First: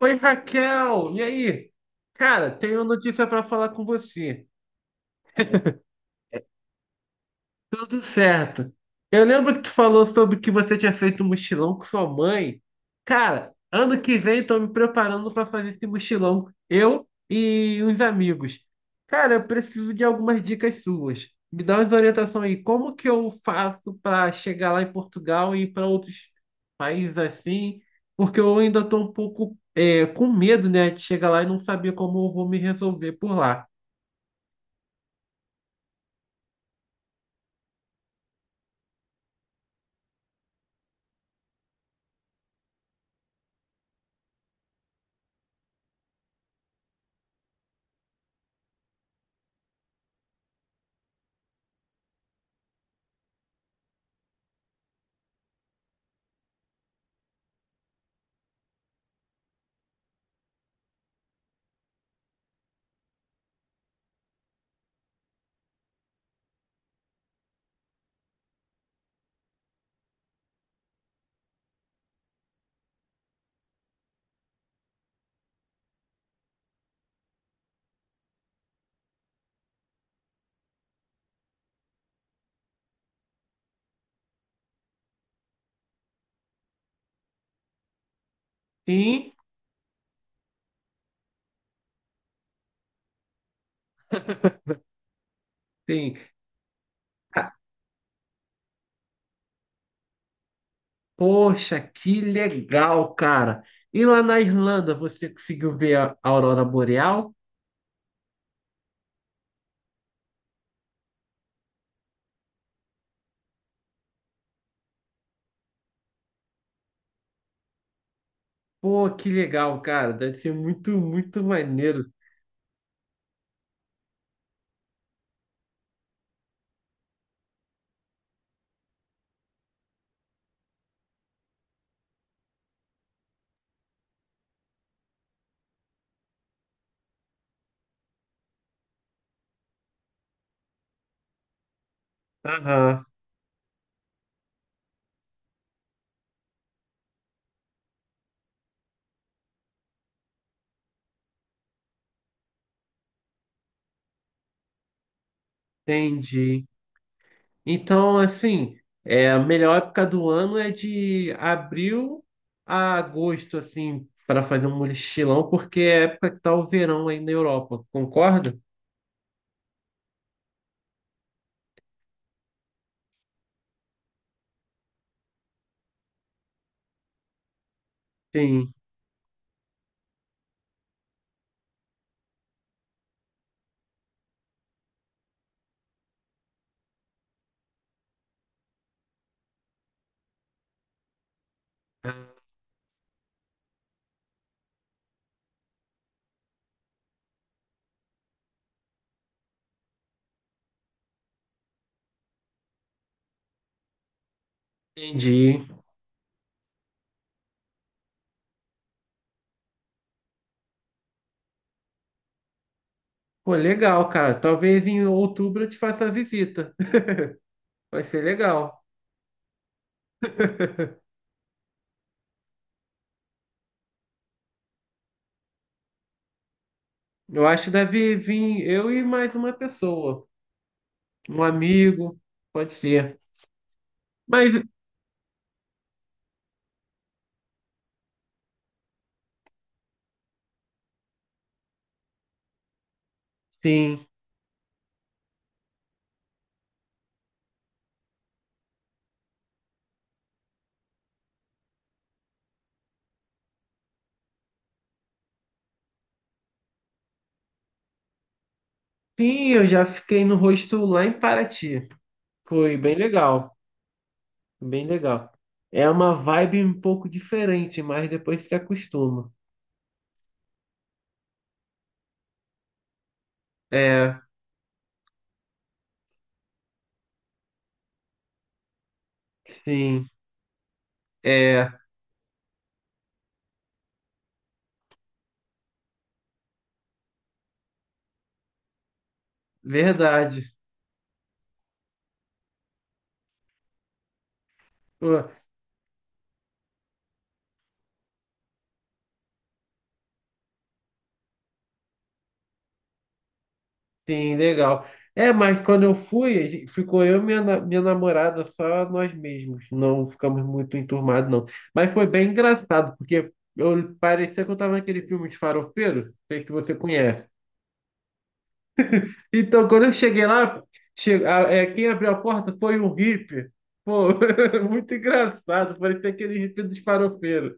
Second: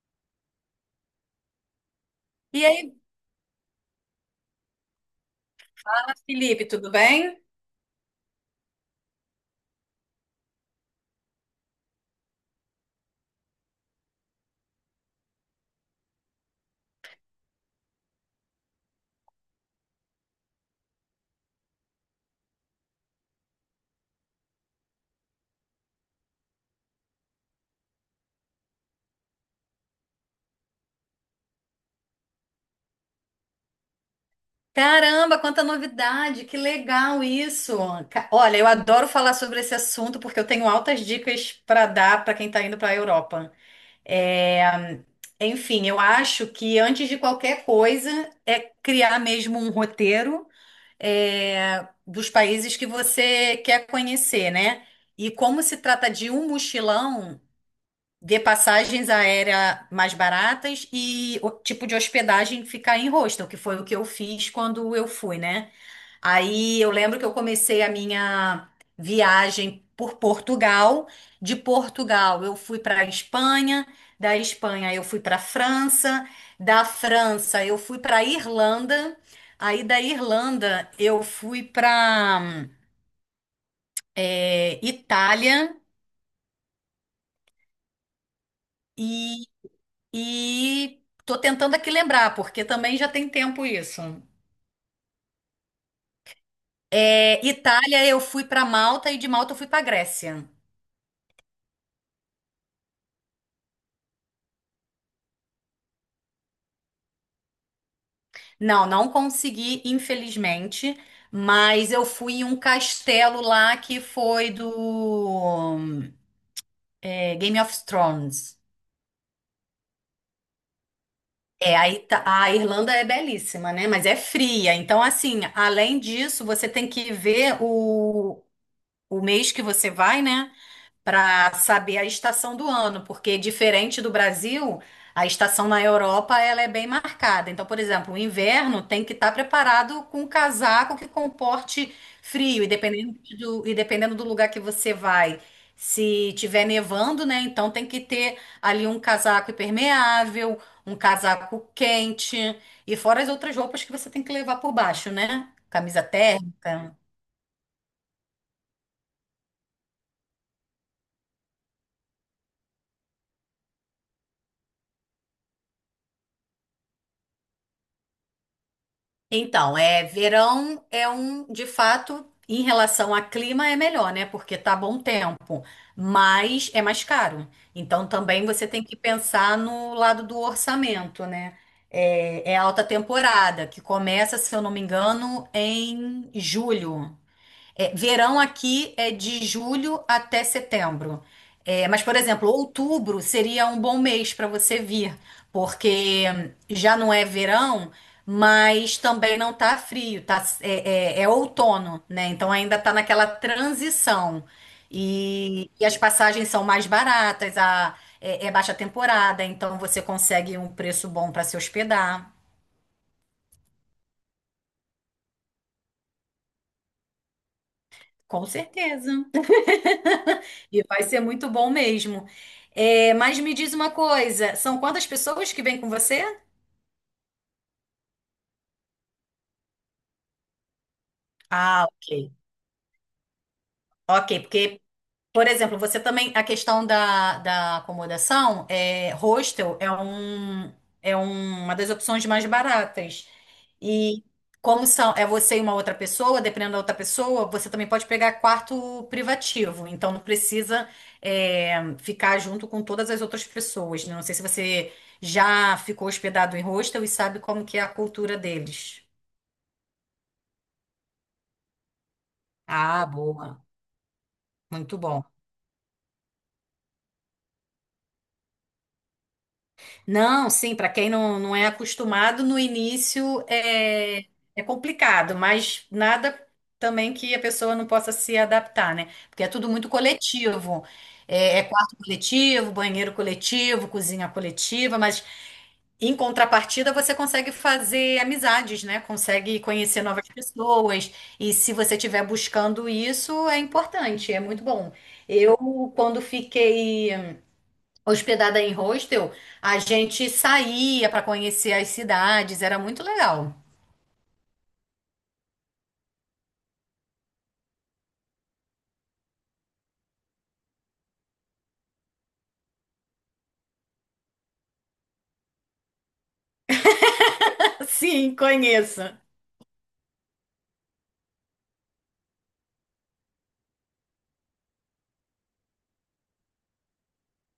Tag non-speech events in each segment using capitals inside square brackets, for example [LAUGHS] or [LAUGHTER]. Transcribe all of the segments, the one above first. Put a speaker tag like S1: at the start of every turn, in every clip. S1: Oi, Raquel, e aí? Cara,
S2: E
S1: tenho
S2: aí,
S1: notícia para falar com você.
S2: fala, Felipe, tudo bem?
S1: Tudo certo. Eu lembro que tu falou sobre que você tinha feito um mochilão com sua mãe. Cara, ano que vem tô me preparando para fazer esse mochilão, eu e uns amigos. Cara, eu preciso de algumas dicas suas. Me dá umas orientações aí. Como que eu faço para chegar lá em Portugal e ir para outros países assim? Porque eu ainda tô um pouco com medo, né, de chegar lá e não saber como eu vou me resolver por lá.
S2: Caramba, quanta novidade, que legal isso. Olha, eu adoro falar sobre esse assunto porque eu tenho altas dicas para dar para quem está indo para a Europa. É, Enfim, eu acho que antes de qualquer coisa é criar mesmo um roteiro dos países que você quer conhecer, né? E como se trata de um mochilão, ver passagens aéreas mais baratas e o tipo de hospedagem ficar em hostel, que foi o que eu fiz quando eu fui, né? Aí eu lembro que eu comecei a minha viagem por Portugal. De Portugal eu fui para a Espanha, da Espanha eu fui para a França, da França eu fui para a Irlanda, aí da Irlanda eu fui para Itália.
S1: Sim,
S2: E tô tentando aqui lembrar, porque também já tem tempo isso.
S1: sim.
S2: Itália, eu fui para Malta e de Malta eu fui para Grécia.
S1: Poxa, que legal, cara. E lá na Irlanda, você conseguiu ver a aurora boreal?
S2: Não, não consegui, infelizmente, mas eu fui em um castelo lá que foi do Game of Thrones.
S1: Pô, que legal, cara. Deve ser muito, muito maneiro.
S2: A Irlanda é belíssima, né? Mas é fria. Então, assim, além disso, você tem que ver o mês que você vai, né? Para saber a estação do ano, porque diferente do Brasil, a estação na Europa ela é bem marcada. Então, por exemplo, o inverno tem que estar preparado com um casaco que comporte frio, e
S1: Aham,
S2: e dependendo do lugar que você vai. Se tiver nevando, né? Então tem que ter ali um casaco impermeável, um casaco quente, e fora as outras roupas que você tem que levar por baixo, né? Camisa
S1: entendi.
S2: térmica.
S1: Então, assim, a melhor época do ano é de abril a agosto, assim, para fazer um mochilão, porque é a época que tá o verão aí na Europa. Concorda?
S2: Então, verão é um, de fato, em relação a clima é melhor, né? Porque tá bom tempo, mas é mais caro. Então, também você
S1: Sim,
S2: tem que pensar no lado do orçamento, né? É a alta temporada, que começa, se eu não me engano, em julho. É, verão aqui é de julho até setembro. É, mas, por exemplo, outubro seria um bom mês para você vir, porque já não é verão, mas também não tá frio, tá, é outono, né? Então ainda tá naquela transição.
S1: entendi.
S2: E as passagens são mais baratas, é baixa temporada, então você consegue um preço bom para se hospedar.
S1: Pô, legal, cara. Talvez em outubro eu te faça a visita. Vai ser
S2: Com
S1: legal.
S2: certeza. [LAUGHS] E vai ser muito bom mesmo. É, mas me diz uma coisa, são quantas pessoas que vêm com você?
S1: Eu acho que deve vir eu e mais uma pessoa. Um
S2: Ah,
S1: amigo,
S2: ok.
S1: pode ser.
S2: Ok,
S1: Mas
S2: porque, por exemplo, você também, a questão da acomodação, é, hostel é um, uma das opções mais baratas.
S1: sim.
S2: E como são, é você e uma outra pessoa, dependendo da outra pessoa, você também pode pegar quarto privativo. Então não precisa ficar junto com todas as outras pessoas, né? Não sei se você já ficou hospedado em hostel e sabe como que é a cultura deles.
S1: Sim, eu já fiquei no rosto lá em Paraty. Foi bem
S2: Ah,
S1: legal.
S2: boa.
S1: Bem
S2: Muito bom.
S1: legal. É uma vibe um pouco diferente, mas depois se acostuma.
S2: Não, sim, para quem não é acostumado, no início
S1: É,
S2: é complicado, mas nada também que a pessoa não possa se adaptar, né? Porque é tudo muito
S1: sim,
S2: coletivo. É, é
S1: é
S2: quarto coletivo, banheiro coletivo, cozinha coletiva, mas em contrapartida você consegue fazer amizades, né? Consegue conhecer novas
S1: verdade.
S2: pessoas. E se você estiver buscando isso, é importante, é muito bom.
S1: Pô,
S2: Eu, quando fiquei hospedada em hostel, a gente saía para conhecer as cidades, era muito legal.
S1: sim, legal. É, mas quando eu fui, ficou eu e minha namorada, só nós mesmos. Não ficamos muito enturmados, não. Mas foi bem engraçado, porque eu parecia que eu tava naquele filme de farofeiro, sei que você conhece.
S2: [LAUGHS] Sim, conheço.
S1: Então, quando eu cheguei lá, quem abriu a porta foi um hippie. Pô, [LAUGHS] muito engraçado, parecia aquele hippie dos farofeiros.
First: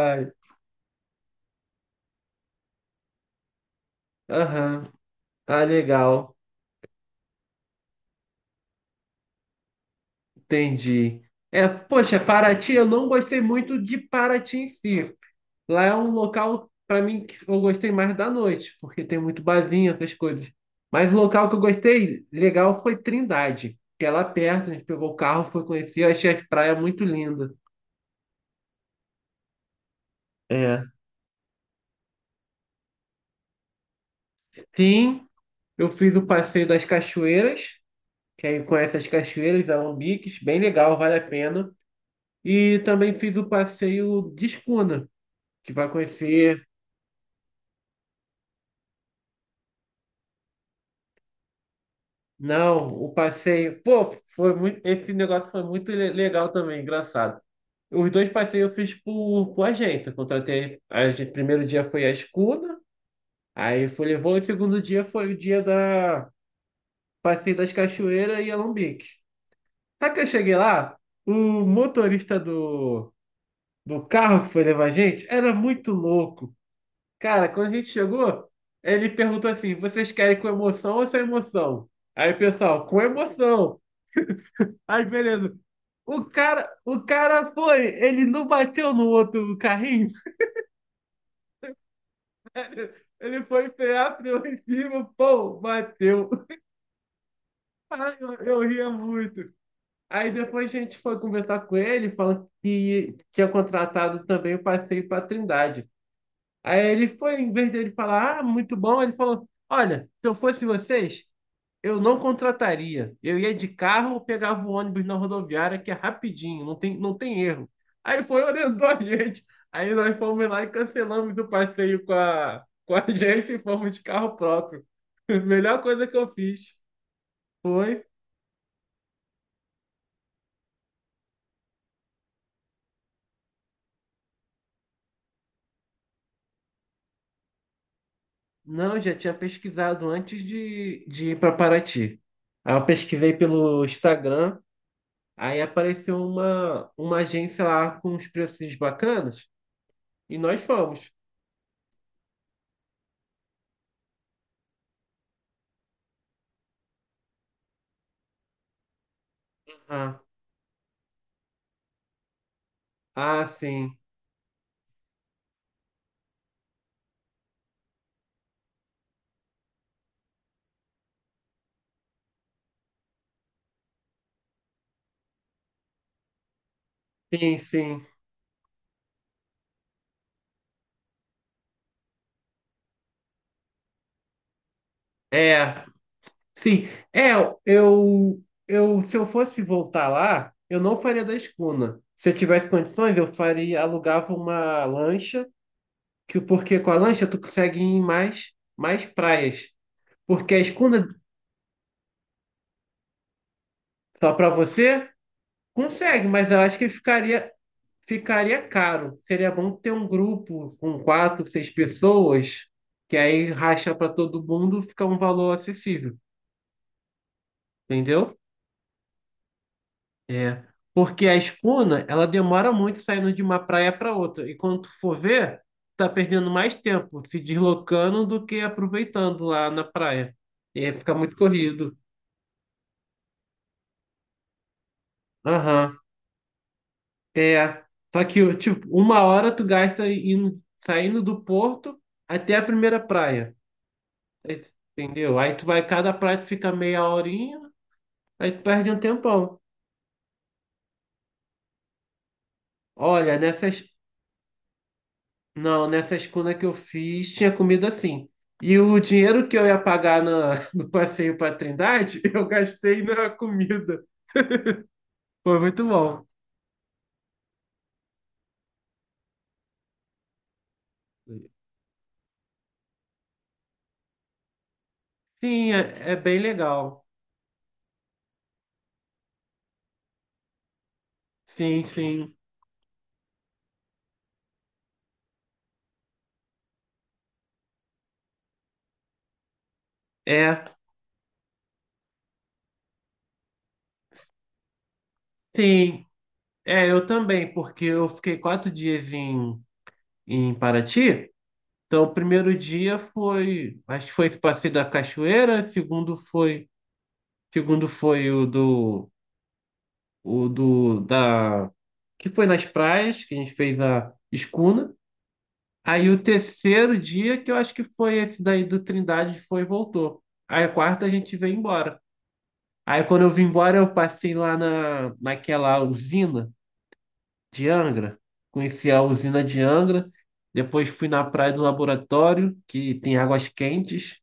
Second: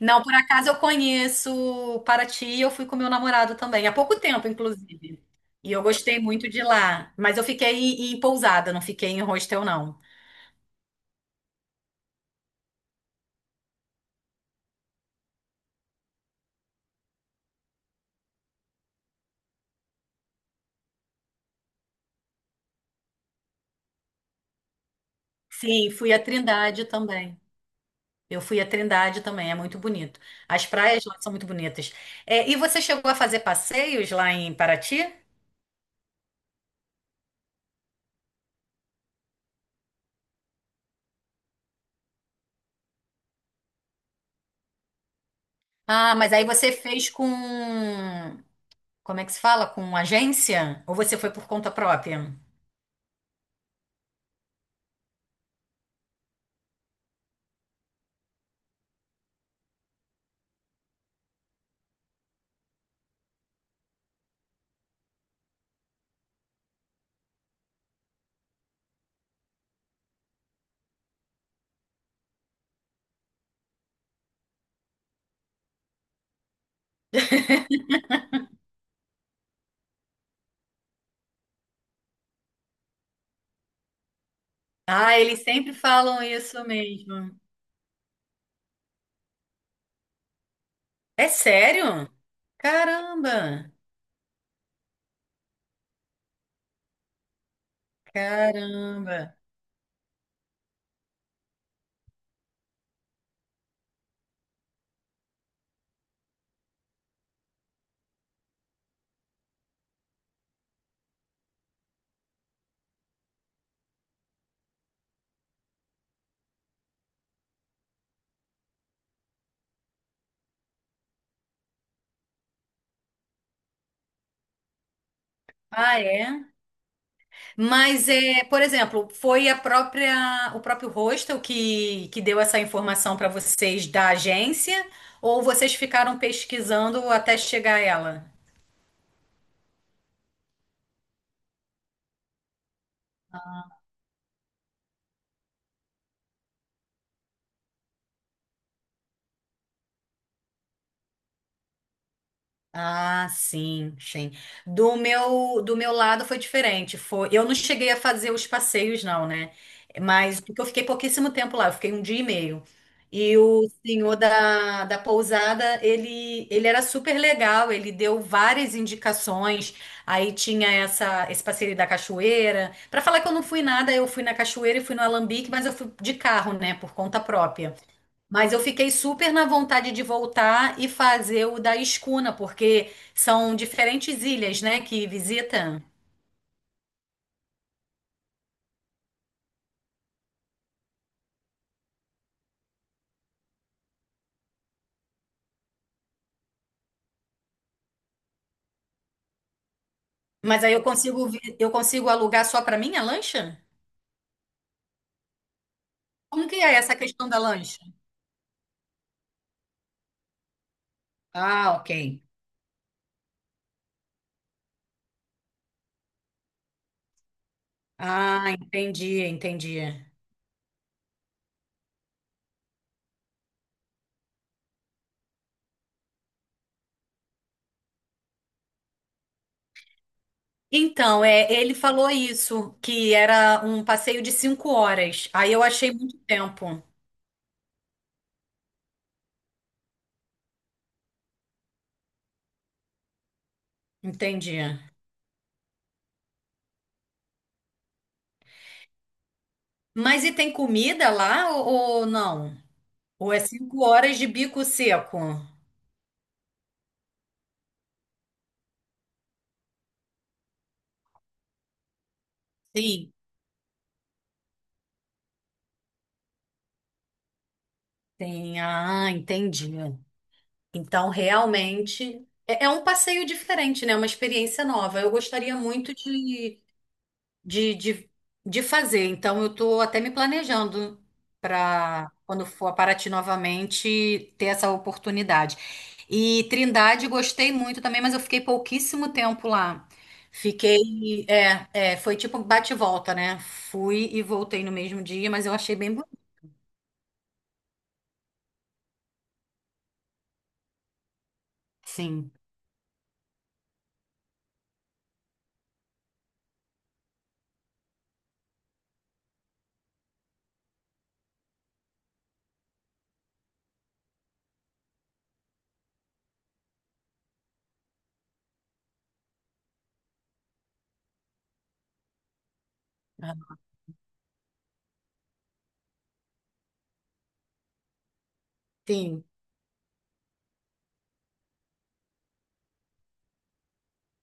S2: Não, por acaso eu conheço Paraty, eu fui com meu namorado também, há pouco tempo,
S1: aham.
S2: inclusive.
S1: Ah,
S2: E eu gostei
S1: legal.
S2: muito de lá, mas eu fiquei em pousada, não fiquei em hostel, não.
S1: Entendi. É, poxa, Paraty, eu não gostei muito de Paraty em si. Lá é um local, para mim, que eu gostei mais da noite, porque tem muito barzinho, essas coisas. Mas o local que eu gostei legal foi Trindade, que é lá perto, a gente pegou o carro, foi
S2: Sim,
S1: conhecer, eu
S2: fui a
S1: achei as praias
S2: Trindade
S1: muito
S2: também.
S1: lindas.
S2: Eu fui a Trindade também, é muito bonito. As
S1: É.
S2: praias lá são muito bonitas. É, e você chegou a fazer passeios lá em Paraty?
S1: Sim, eu fiz o passeio das cachoeiras, que aí conhece as cachoeiras, alambiques, bem legal, vale a pena. E também fiz o passeio de escuna, que vai
S2: Ah, mas aí
S1: conhecer.
S2: você fez com. Como é que se fala? Com agência? Ou você foi por conta própria?
S1: Não, o passeio. Pô, foi muito. Esse negócio foi muito legal também, engraçado. Os dois passeios eu fiz por agência. Contratei. A gente, primeiro dia foi a escuna, aí foi levou, e o segundo dia foi o dia da passeio das cachoeiras e Alambique. Sabe que eu cheguei lá? O motorista do carro que foi levar a gente era muito louco. Cara, quando a gente chegou, ele perguntou assim: vocês querem com emoção ou sem emoção? Aí, pessoal, com emoção. Aí,
S2: Ah, eles
S1: beleza.
S2: sempre falam isso
S1: O
S2: mesmo.
S1: cara foi, ele não bateu no outro carrinho.
S2: É sério?
S1: Ele foi
S2: Caramba!
S1: frear, freou em cima, pô, bateu. Ai, eu ria
S2: Caramba!
S1: muito. Aí depois a gente foi conversar com ele, falando que tinha contratado também o passeio para Trindade. Aí ele foi, em vez dele falar, ah, muito bom, ele falou: Olha, se eu fosse vocês, eu não contrataria. Eu ia de carro ou pegava o ônibus na rodoviária, que é rapidinho, não tem erro. Aí foi orientou a gente. Aí nós fomos lá e cancelamos o passeio com a [LAUGHS] gente e fomos de carro próprio. [LAUGHS] Melhor
S2: Ah,
S1: coisa que eu
S2: é?
S1: fiz foi.
S2: Mas, é, por exemplo, foi a própria, o próprio hostel que deu essa informação para vocês da agência? Ou vocês ficaram pesquisando até chegar a ela?
S1: Não, já tinha pesquisado antes de ir para Paraty. Aí eu pesquisei pelo Instagram, aí apareceu uma agência lá com uns preços bacanas e nós fomos.
S2: Ah, sim, sim. Do meu lado foi diferente. Foi, eu não cheguei a fazer os passeios, não, né?
S1: Ah,
S2: Mas porque eu fiquei pouquíssimo tempo lá, eu fiquei um dia e meio. E
S1: ah,
S2: o
S1: sim.
S2: senhor da pousada, ele era super legal, ele deu várias indicações. Aí tinha esse passeio da cachoeira. Para falar que eu não fui nada, eu fui na cachoeira e fui no Alambique, mas eu fui de carro, né, por conta
S1: Sim,
S2: própria.
S1: sim.
S2: Mas eu fiquei super na vontade de voltar e fazer o da Escuna, porque são diferentes ilhas, né, que visita.
S1: É, sim. É, eu, se eu fosse voltar lá, eu não faria da escuna. Se eu tivesse condições, eu faria, alugava uma lancha, que porque com a lancha tu consegue ir em mais praias. Porque a
S2: Mas aí eu
S1: escuna
S2: consigo, eu consigo alugar só para mim a lancha?
S1: só para você consegue,
S2: Como
S1: mas
S2: que
S1: eu
S2: é
S1: acho que
S2: essa questão da
S1: ficaria,
S2: lancha?
S1: ficaria caro. Seria bom ter um grupo com quatro, seis
S2: Ah, ok.
S1: pessoas, que aí racha para todo mundo, fica um valor acessível, entendeu?
S2: Ah, entendi, entendi.
S1: É, porque a espuna, ela demora muito saindo de uma praia para outra. E quando tu for ver, tá perdendo mais tempo se deslocando do que aproveitando lá na praia. É, fica
S2: Então,
S1: muito
S2: é, ele
S1: corrido.
S2: falou isso, que era um passeio de 5 horas. Aí eu achei
S1: Aham.
S2: muito tempo.
S1: É. Só que, tipo, uma hora tu gasta indo, saindo do porto até a primeira praia.
S2: Entendi.
S1: Aí entendeu? Aí tu vai, cada praia tu fica meia horinha, aí tu perde um tempão.
S2: Mas e tem comida lá ou não? Ou
S1: Olha,
S2: é
S1: nessas
S2: 5 horas de bico seco?
S1: não, nessa escuna que eu fiz, tinha comida assim. E o dinheiro que eu ia pagar [LAUGHS] no passeio para Trindade, [LAUGHS] eu gastei
S2: Sim.
S1: na comida. Foi muito bom.
S2: Sim, ah, entendi. Então, realmente, é um passeio diferente, né? Uma experiência nova. Eu gostaria
S1: Sim,
S2: muito
S1: é, é bem legal.
S2: de, de, de fazer. Então, eu estou até me planejando
S1: Sim,
S2: para,
S1: sim.
S2: quando for a Paraty novamente, ter essa oportunidade. E Trindade, gostei muito também, mas eu fiquei pouquíssimo tempo lá.
S1: É,
S2: Fiquei, foi tipo bate e volta, né? Fui e voltei no mesmo dia, mas eu achei bem
S1: sim.
S2: bonito,
S1: É, eu também, porque eu fiquei quatro dias em Paraty. Então, o
S2: sim.
S1: primeiro dia foi, acho que foi esse passeio da cachoeira, segundo foi o do da que foi nas praias que a gente fez a escuna. Aí o terceiro dia que eu acho que foi esse daí do Trindade foi e voltou. Aí a quarta a gente veio embora. Aí quando eu vim
S2: Ah.
S1: embora eu passei lá na naquela usina de Angra, conheci a
S2: Sim.
S1: usina de Angra, depois fui na praia do laboratório que tem águas quentes.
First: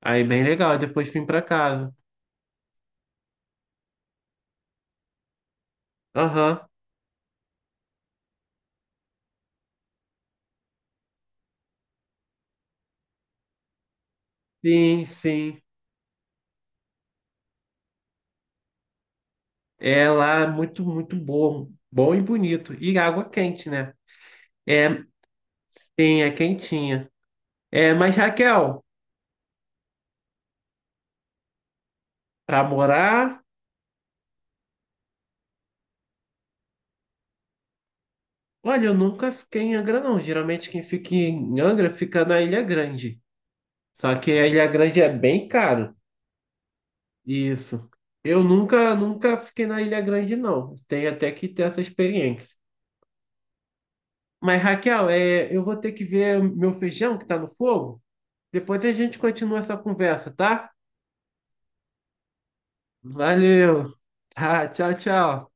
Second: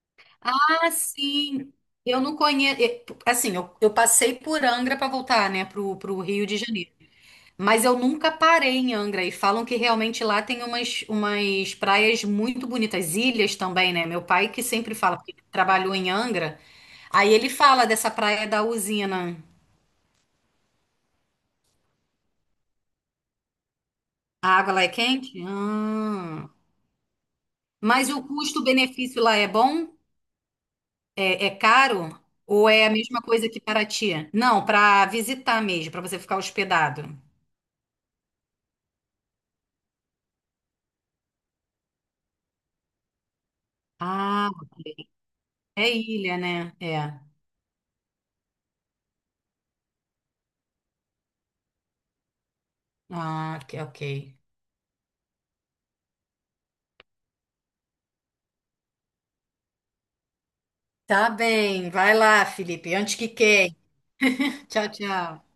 S1: Aí bem legal,
S2: Ah,
S1: depois vim para
S2: sim.
S1: casa.
S2: Eu não conheço. Assim, eu passei por Angra para voltar, né, pro Rio de
S1: Aham.
S2: Janeiro. Mas eu nunca parei em Angra. E falam que realmente lá tem umas, umas praias muito bonitas, ilhas também, né? Meu pai que sempre
S1: Sim,
S2: fala, porque ele
S1: sim.
S2: trabalhou em Angra. Aí ele fala dessa praia da usina.
S1: É lá muito, muito bom. Bom e bonito. E água quente, né?
S2: A água lá é
S1: É,
S2: quente?
S1: sim, é
S2: Ah.
S1: quentinha. É,
S2: Mas
S1: mas
S2: o
S1: Raquel,
S2: custo-benefício lá é bom? É, é caro?
S1: pra
S2: Ou é a mesma
S1: morar.
S2: coisa que Paraty? Não, para visitar mesmo, para você ficar hospedado.
S1: Olha, eu nunca fiquei em Angra, não. Geralmente quem fica em Angra fica na Ilha Grande. Só que a
S2: Ah.
S1: Ilha Grande é bem
S2: É
S1: caro.
S2: ilha, né? É.
S1: Isso. Eu nunca, nunca fiquei na Ilha Grande, não. Tenho até que ter essa experiência.
S2: Ah, ok, ok.
S1: Mas, Raquel, é, eu vou ter que ver meu feijão que tá no fogo. Depois a gente continua essa conversa, tá?
S2: Tá bem. Vai lá, Felipe. Antes que queime.
S1: Valeu.
S2: [LAUGHS]
S1: Tá,
S2: Tchau,
S1: tchau,
S2: tchau.
S1: tchau.